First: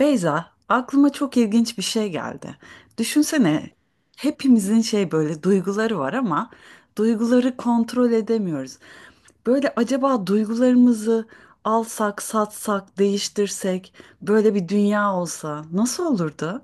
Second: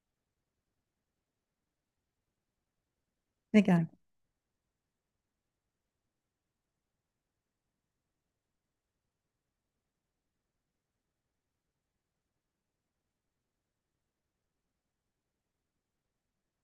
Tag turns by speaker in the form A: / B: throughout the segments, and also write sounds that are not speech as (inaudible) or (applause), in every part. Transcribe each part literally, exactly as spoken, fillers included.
A: Beyza, aklıma çok ilginç bir şey geldi.
B: Ne
A: Düşünsene,
B: geldi?
A: hepimizin şey böyle duyguları var ama duyguları kontrol edemiyoruz. Böyle acaba duygularımızı alsak, satsak, değiştirsek böyle bir dünya olsa nasıl olurdu?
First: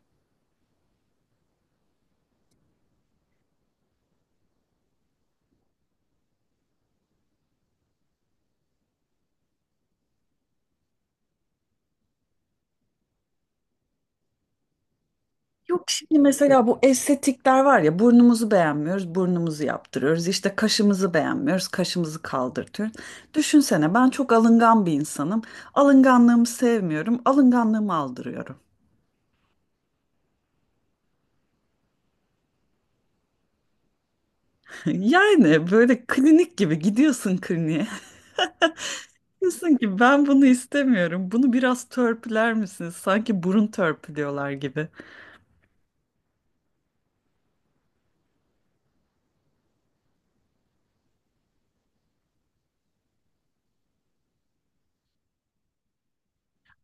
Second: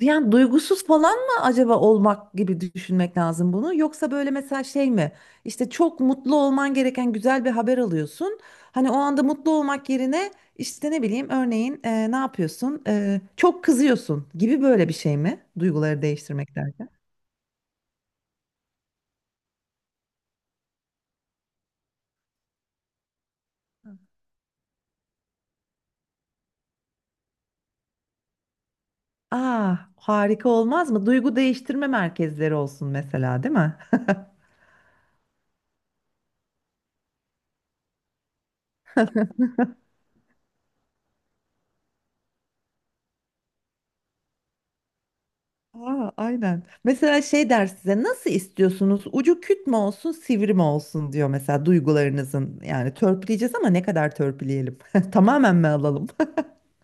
B: Yani duygusuz falan mı acaba olmak gibi düşünmek lazım bunu? Yoksa böyle mesela şey mi? İşte çok mutlu olman gereken güzel bir haber alıyorsun. Hani o anda mutlu olmak yerine işte ne bileyim örneğin e, ne yapıyorsun? E, çok kızıyorsun gibi böyle bir şey mi?
A: Yok
B: Duyguları
A: şimdi
B: değiştirmek
A: mesela bu
B: derken.
A: estetikler var ya burnumuzu beğenmiyoruz, burnumuzu yaptırıyoruz. İşte kaşımızı beğenmiyoruz, kaşımızı kaldırtıyoruz. Düşünsene ben çok alıngan bir insanım. Alınganlığımı sevmiyorum, alınganlığımı aldırıyorum.
B: Aa harika olmaz mı? Duygu değiştirme merkezleri olsun mesela değil mi?
A: Yani böyle klinik gibi gidiyorsun kliniğe. (laughs) Diyorsun ki ben bunu istemiyorum. Bunu biraz törpüler misiniz? Sanki burun törpülüyorlar gibi.
B: Aa, aynen. Mesela şey der size nasıl istiyorsunuz? Ucu küt mü olsun, sivri mi olsun diyor mesela duygularınızın. Yani törpüleyeceğiz ama ne kadar törpüleyelim? (laughs) Tamamen mi alalım?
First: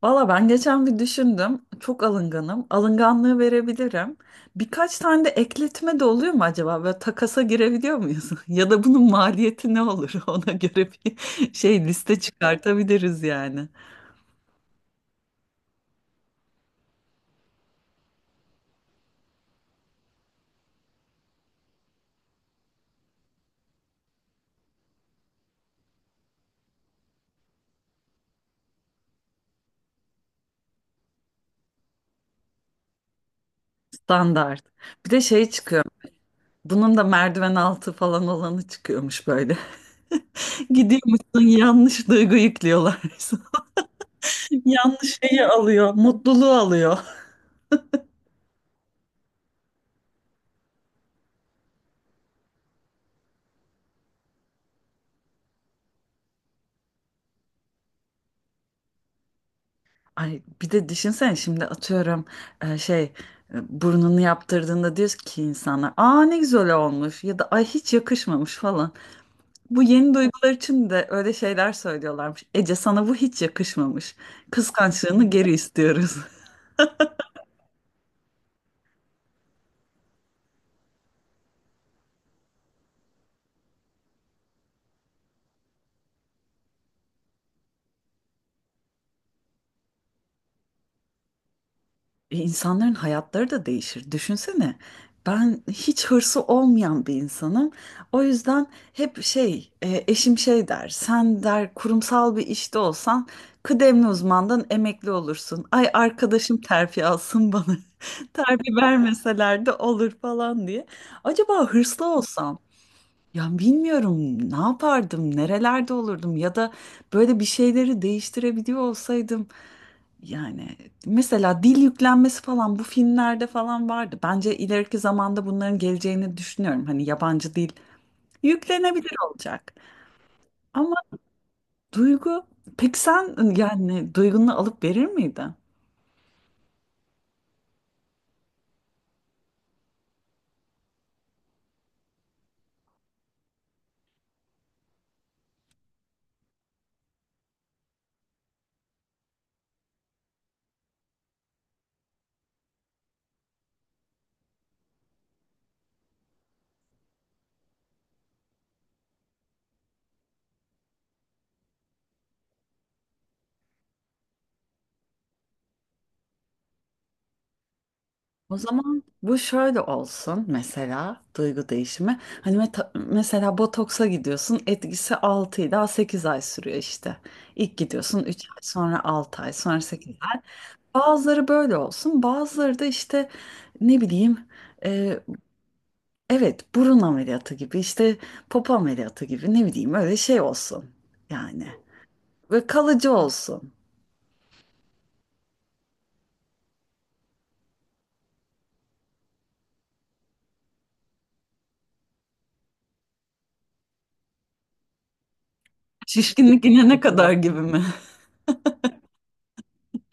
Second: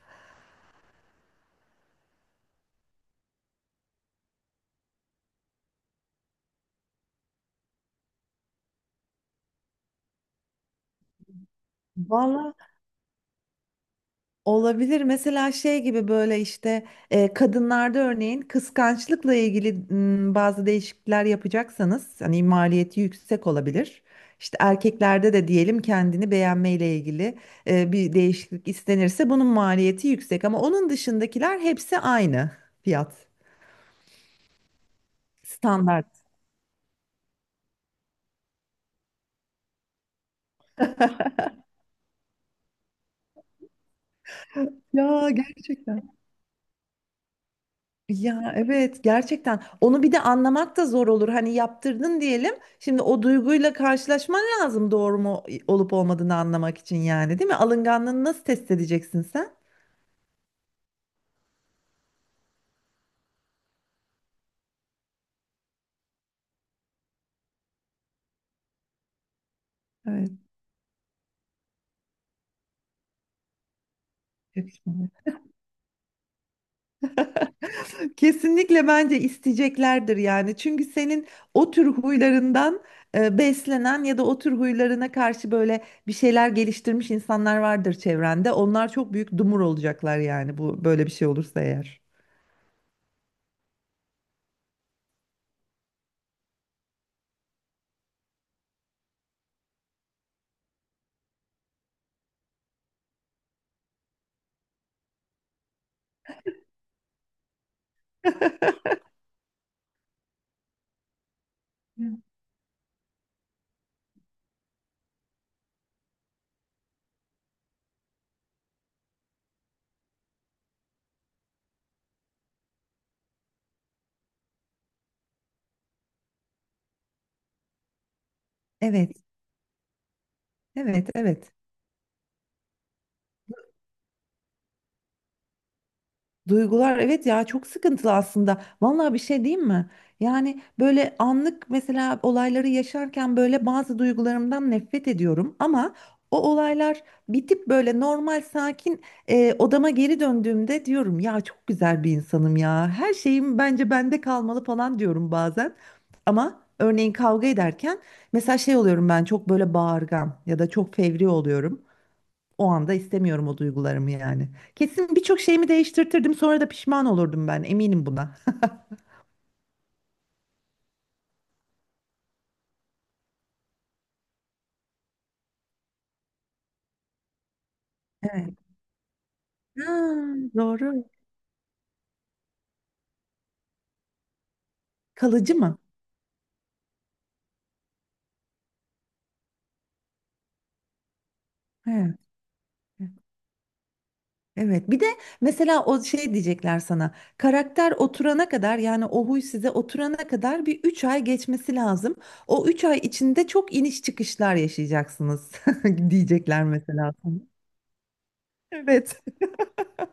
A: Valla ben geçen bir düşündüm. Çok alınganım. Alınganlığı verebilirim. Birkaç tane de ekletme de oluyor mu acaba? Böyle takasa girebiliyor muyuz? (laughs) Ya da bunun maliyeti ne olur? (laughs) Ona göre bir şey
B: (laughs)
A: liste
B: Vallahi
A: çıkartabiliriz yani.
B: Olabilir. Mesela şey gibi böyle işte e, kadınlarda örneğin kıskançlıkla ilgili m, bazı değişiklikler yapacaksanız hani maliyeti yüksek olabilir. İşte erkeklerde de diyelim kendini beğenmeyle ilgili e, bir değişiklik istenirse bunun maliyeti yüksek ama onun dışındakiler hepsi aynı fiyat
A: Standart. Bir de şey çıkıyor.
B: standart.
A: Bunun da merdiven altı falan olanı çıkıyormuş böyle. (laughs) Gidiyormuşsun yanlış duygu yüklüyorlar. (laughs) Yanlış
B: Ya
A: şeyi alıyor,
B: gerçekten.
A: mutluluğu alıyor.
B: Ya evet gerçekten onu bir de anlamak da zor olur. Hani yaptırdın diyelim. Şimdi o duyguyla karşılaşman lazım doğru mu olup olmadığını anlamak için yani değil mi? Alınganlığını nasıl test edeceksin sen?
A: Ay bir de düşünsene şimdi atıyorum e, şey e, burnunu yaptırdığında diyor ki insana aa ne güzel olmuş ya da ay hiç yakışmamış falan. Bu yeni
B: Evet.
A: duygular için de öyle şeyler söylüyorlarmış. Ece sana bu hiç yakışmamış.
B: yakışmadı.
A: Kıskançlığını geri istiyoruz. (laughs)
B: Kesinlikle bence isteyeceklerdir yani. Çünkü senin o tür huylarından e, beslenen ya da o tür huylarına karşı böyle bir şeyler geliştirmiş insanlar vardır çevrende. Onlar çok büyük dumur olacaklar yani bu böyle bir şey olursa eğer.
A: E, İnsanların hayatları da değişir. Düşünsene. Ben hiç hırsı olmayan bir insanım. O yüzden hep şey, e, eşim şey der. Sen der kurumsal bir işte olsan kıdemli uzmandan emekli olursun. Ay arkadaşım terfi alsın bana. (laughs) Terfi vermeseler de olur falan diye. Acaba hırslı olsam ya bilmiyorum ne yapardım, nerelerde olurdum ya da böyle bir şeyleri değiştirebiliyor olsaydım yani mesela dil yüklenmesi falan bu filmlerde falan vardı. Bence ileriki zamanda bunların geleceğini düşünüyorum. Hani yabancı dil
B: Evet,
A: yüklenebilir olacak. Ama
B: evet, evet.
A: duygu peki sen yani duygunu alıp verir miydin?
B: Duygular evet ya çok sıkıntılı aslında. Vallahi bir şey diyeyim mi? Yani böyle anlık mesela olayları yaşarken böyle bazı duygularımdan nefret ediyorum ama o olaylar bitip böyle normal sakin e, odama geri döndüğümde diyorum ya çok güzel bir insanım ya. Her şeyim bence bende kalmalı falan diyorum bazen. Ama örneğin kavga ederken mesela şey oluyorum ben çok böyle bağırgan ya da çok fevri oluyorum. O anda istemiyorum o duygularımı yani. Kesin birçok şeyimi değiştirtirdim sonra da pişman olurdum ben eminim buna.
A: O
B: (laughs)
A: zaman bu şöyle olsun mesela duygu değişimi. Hani meta- mesela botoksa gidiyorsun etkisi altı ila sekiz ay sürüyor işte. İlk gidiyorsun üç
B: Evet.
A: ay sonra altı ay sonra
B: Ha,
A: sekiz.
B: doğru.
A: Bazıları böyle olsun, bazıları da işte ne bileyim e,
B: Kalıcı mı?
A: evet burun ameliyatı gibi işte popo ameliyatı gibi ne bileyim öyle şey olsun yani
B: Evet.
A: ve
B: Evet.
A: kalıcı olsun.
B: Evet. Bir de mesela o şey diyecekler sana. Karakter oturana kadar yani o huy size oturana kadar bir üç ay geçmesi lazım. O üç ay içinde çok iniş çıkışlar yaşayacaksınız (laughs)
A: Şişkinlik
B: diyecekler
A: inene
B: mesela
A: kadar
B: sana.
A: gibi mi?
B: Evet.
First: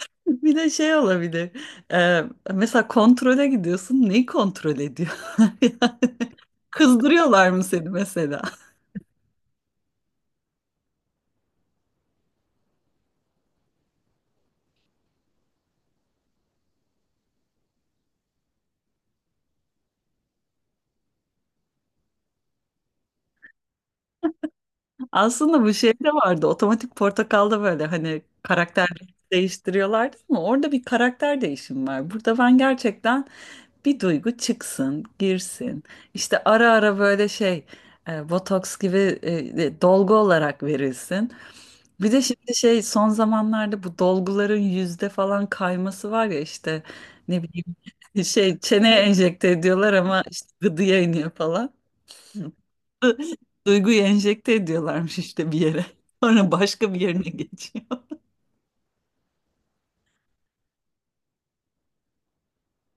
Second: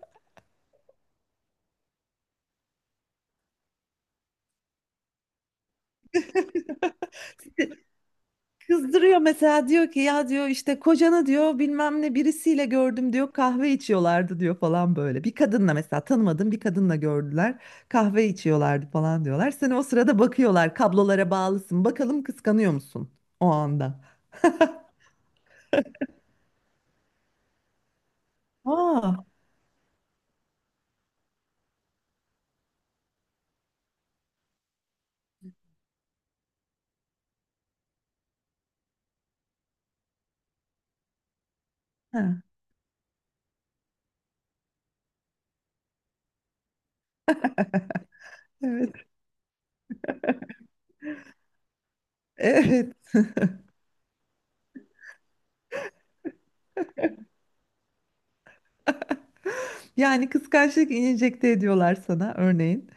A: (laughs) Bir de şey olabilir e, mesela kontrole gidiyorsun neyi kontrol ediyor? (laughs) Kızdırıyorlar mı
B: (laughs)
A: seni mesela?
B: Kızdırıyor mesela diyor ki ya diyor işte kocanı diyor bilmem ne birisiyle gördüm diyor kahve içiyorlardı diyor falan böyle. Bir kadınla mesela tanımadığım bir kadınla gördüler kahve içiyorlardı falan diyorlar. Sen o sırada bakıyorlar kablolara bağlısın bakalım kıskanıyor musun o anda?
A: Aslında bu şey de vardı otomatik portakalda böyle hani karakter
B: Aa.
A: değiştiriyorlardı ama orada bir karakter değişimi var. Burada ben gerçekten bir duygu çıksın, girsin. İşte ara ara böyle şey, e, botoks gibi e, e, dolgu olarak verilsin. Bir
B: Ha,
A: de şimdi şey son zamanlarda bu dolguların yüzde falan kayması var ya işte ne bileyim (laughs) şey
B: evet
A: çeneye enjekte ediyorlar ama işte gıdıya iniyor falan.
B: evet
A: (laughs) Duyguyu enjekte ediyorlarmış işte bir yere. (laughs) Sonra başka bir yerine geçiyor.
B: yani kıskançlık enjekte ediyorlar sana örneğin.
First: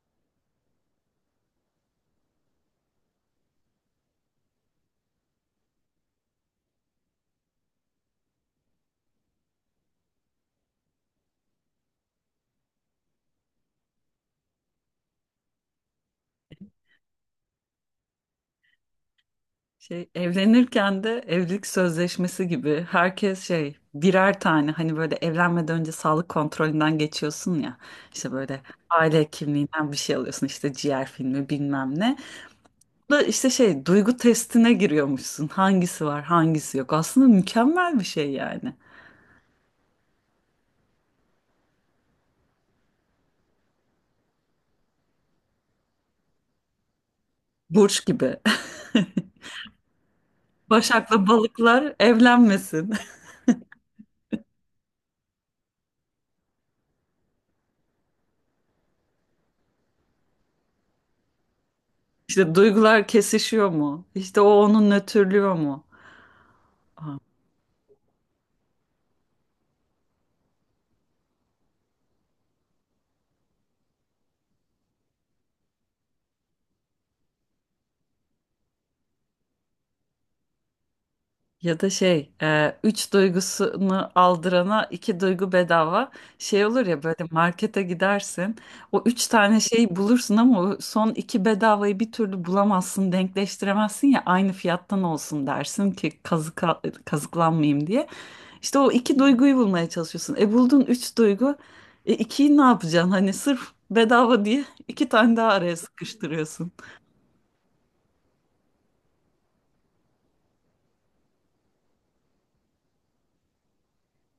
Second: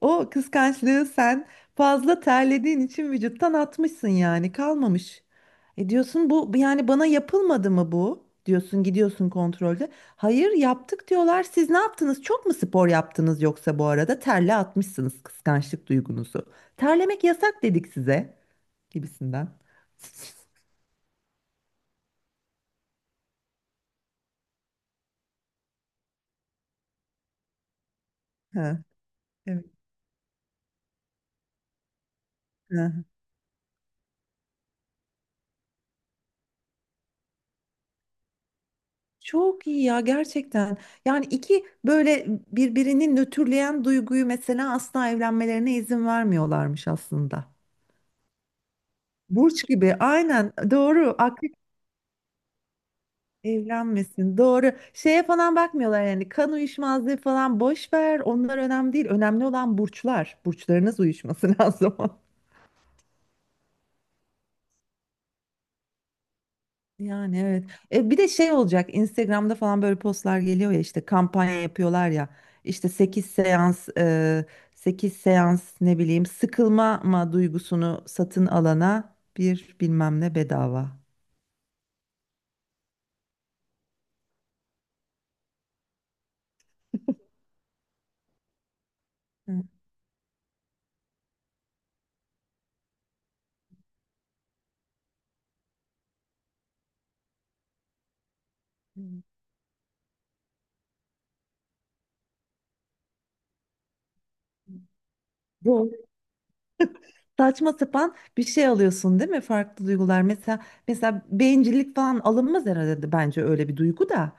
B: O kıskançlığı sen fazla terlediğin için vücuttan atmışsın yani kalmamış. E diyorsun bu yani bana yapılmadı mı bu? Diyorsun gidiyorsun kontrolde. Hayır yaptık diyorlar. Siz ne yaptınız? Çok mu spor yaptınız yoksa bu arada terle atmışsınız kıskançlık duygunuzu. Terlemek yasak dedik size gibisinden.
A: Şey,
B: (laughs)
A: evlenirken de evlilik sözleşmesi gibi herkes şey birer tane hani böyle evlenmeden önce sağlık kontrolünden geçiyorsun ya işte böyle
B: Ha,
A: aile kimliğinden bir şey alıyorsun işte ciğer filmi bilmem ne.
B: evet.
A: Bu Da işte şey duygu testine giriyormuşsun hangisi var hangisi yok aslında mükemmel bir şey yani
B: Çok iyi ya gerçekten. Yani iki böyle birbirini nötrleyen duyguyu mesela asla evlenmelerine izin vermiyorlarmış aslında.
A: burç gibi. (laughs)
B: Burç gibi aynen doğru
A: Başak'la
B: akrep
A: balıklar evlenmesin. (laughs)
B: evlenmesin doğru. Şeye falan bakmıyorlar yani kan uyuşmazlığı falan boş ver onlar önemli değil. Önemli olan burçlar. Burçlarınız uyuşması (laughs) lazım.
A: İşte duygular kesişiyor mu? İşte o onu nötrlüyor mu?
B: Yani evet. E, bir de şey olacak. Instagram'da falan böyle postlar geliyor ya işte kampanya yapıyorlar ya. İşte sekiz seans e, sekiz seans ne bileyim Sıkılma ma duygusunu satın alana bir bilmem ne bedava.
A: Ya da şey, e, üç duygusunu aldırana iki duygu bedava. Şey olur ya böyle markete gidersin, o üç tane
B: Hı
A: şeyi bulursun ama o son iki bedavayı bir türlü bulamazsın, denkleştiremezsin ya aynı fiyattan olsun dersin ki kazık kazıklanmayayım diye. İşte o iki
B: hı.
A: duyguyu bulmaya çalışıyorsun. E buldun üç duygu, e ikiyi ne yapacaksın? Hani sırf bedava diye iki tane daha araya
B: Bu
A: sıkıştırıyorsun.
B: saçma sapan bir şey alıyorsun değil mi? Farklı duygular. Mesela mesela bencillik falan alınmaz herhalde bence öyle bir duygu da.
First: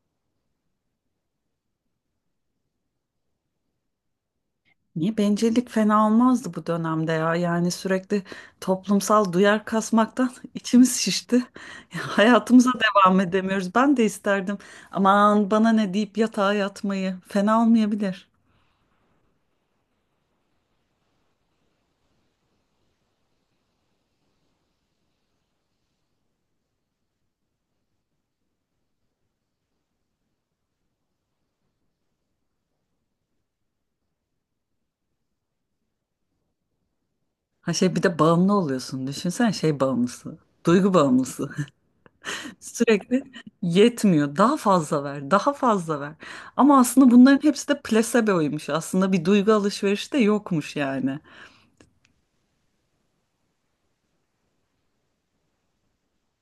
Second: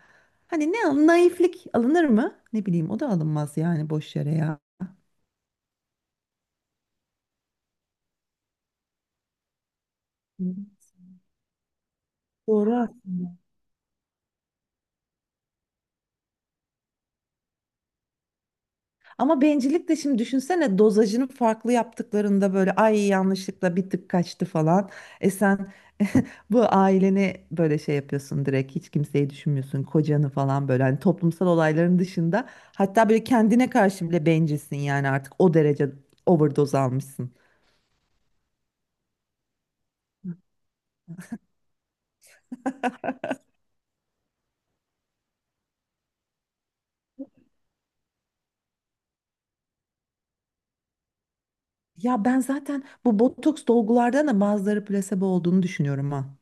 B: Hani ne al- naiflik alınır mı? Ne bileyim o da alınmaz yani boş yere ya.
A: Niye bencillik fena olmazdı bu dönemde ya? Yani sürekli toplumsal duyar kasmaktan
B: Hı.
A: (laughs) içimiz şişti. Ya, hayatımıza
B: Doğru.
A: devam edemiyoruz. Ben de isterdim. Aman bana ne deyip yatağa yatmayı. Fena olmayabilir.
B: Ama bencillik de şimdi düşünsene dozajını farklı yaptıklarında böyle ay yanlışlıkla bir tık kaçtı falan. E sen bu aileni böyle şey yapıyorsun direkt hiç kimseyi düşünmüyorsun kocanı falan böyle hani toplumsal olayların dışında. Hatta böyle kendine karşı bile bencilsin yani artık o derece overdose almışsın.
A: Ha şey bir de bağımlı oluyorsun. Düşünsen şey bağımlısı. Duygu bağımlısı. (laughs) Sürekli yetmiyor. Daha fazla ver, daha fazla ver. Ama aslında bunların hepsi de plaseboymuş. Aslında bir duygu alışverişi de yokmuş yani.
B: Ya ben zaten bu botoks dolgulardan da bazıları plasebo olduğunu düşünüyorum ha.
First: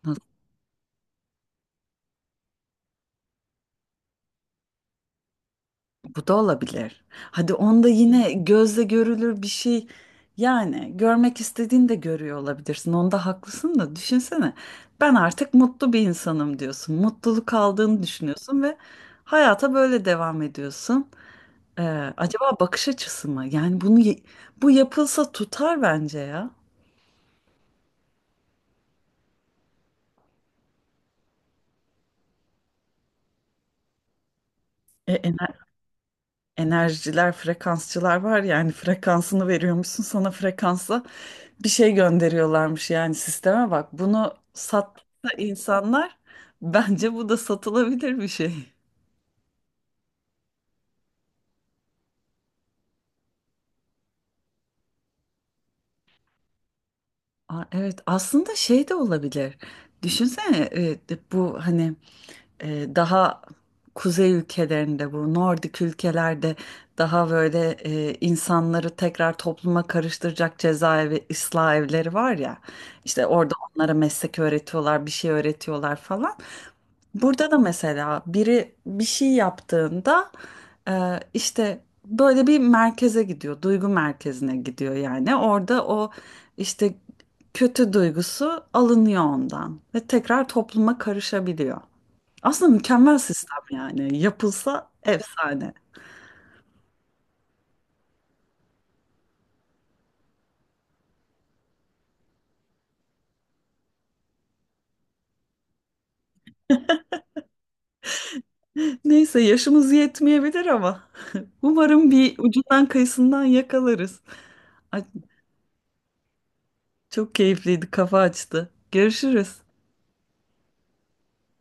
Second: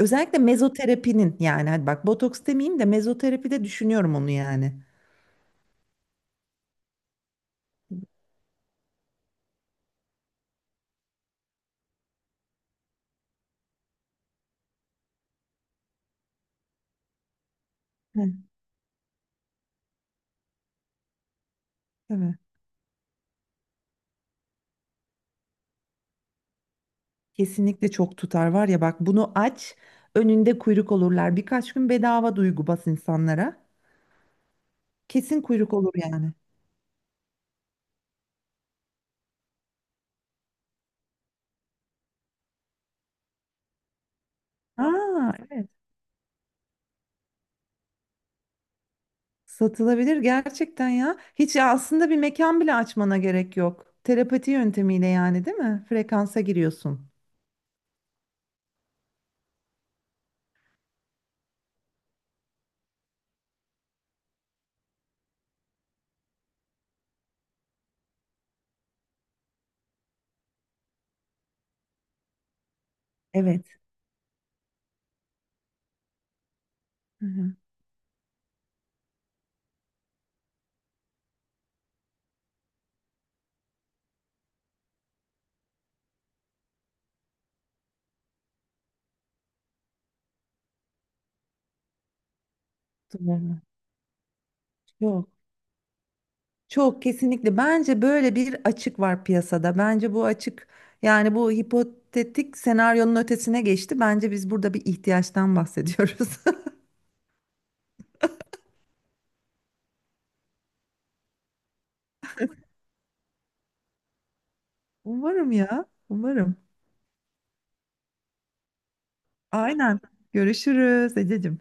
B: Özellikle mezoterapinin yani hadi bak botoks demeyeyim de mezoterapide düşünüyorum onu yani.
A: Bu da olabilir. Hadi onda yine gözle görülür bir şey. Yani görmek istediğini de görüyor olabilirsin. Onda haklısın da düşünsene. Ben artık mutlu bir insanım diyorsun. Mutluluk aldığını
B: Hı,
A: düşünüyorsun ve hayata böyle devam ediyorsun. Ee,
B: tabii.
A: acaba bakış açısı mı? Yani bunu ye- bu yapılsa tutar bence ya.
B: Kesinlikle çok tutar var ya bak bunu aç önünde kuyruk olurlar. Birkaç gün bedava duygu bas insanlara.
A: E,
B: Kesin
A: ener-
B: kuyruk olur yani.
A: Enerjiler, frekansçılar var yani frekansını veriyormuşsun sana frekansla bir şey gönderiyorlarmış yani sisteme bak. Bunu sattı
B: Aa evet.
A: insanlar (laughs) bence bu da satılabilir bir şey.
B: Satılabilir gerçekten ya. Hiç aslında bir mekan bile açmana gerek yok. Terapati yöntemiyle yani değil mi? Frekansa giriyorsun.
A: Aa, evet aslında şey de olabilir. Düşünsene e, de- bu hani e, daha kuzey ülkelerinde bu Nordik ülkelerde daha böyle e, insanları tekrar topluma karıştıracak cezaevi ıslah evleri var ya. İşte orada
B: Evet.
A: onlara meslek öğretiyorlar, bir şey öğretiyorlar falan.
B: Hı
A: Burada
B: hı.
A: da mesela biri bir şey yaptığında e, işte böyle bir merkeze gidiyor, duygu merkezine gidiyor yani. Orada o işte kötü duygusu alınıyor ondan ve tekrar topluma karışabiliyor. Aslında mükemmel
B: Doğru.
A: sistem yani. Yapılsa
B: Yok.
A: efsane.
B: Çok kesinlikle. Bence böyle bir açık var piyasada. Bence bu açık yani bu hipotetik senaryonun ötesine geçti. Bence biz burada bir ihtiyaçtan bahsediyoruz. (laughs)
A: (laughs) Neyse yaşımız yetmeyebilir ama (laughs) umarım bir ucundan kıyısından yakalarız. Ay,
B: Umarım ya. Umarım.
A: çok keyifliydi, kafa açtı. Görüşürüz.
B: Aynen. Görüşürüz Ececiğim.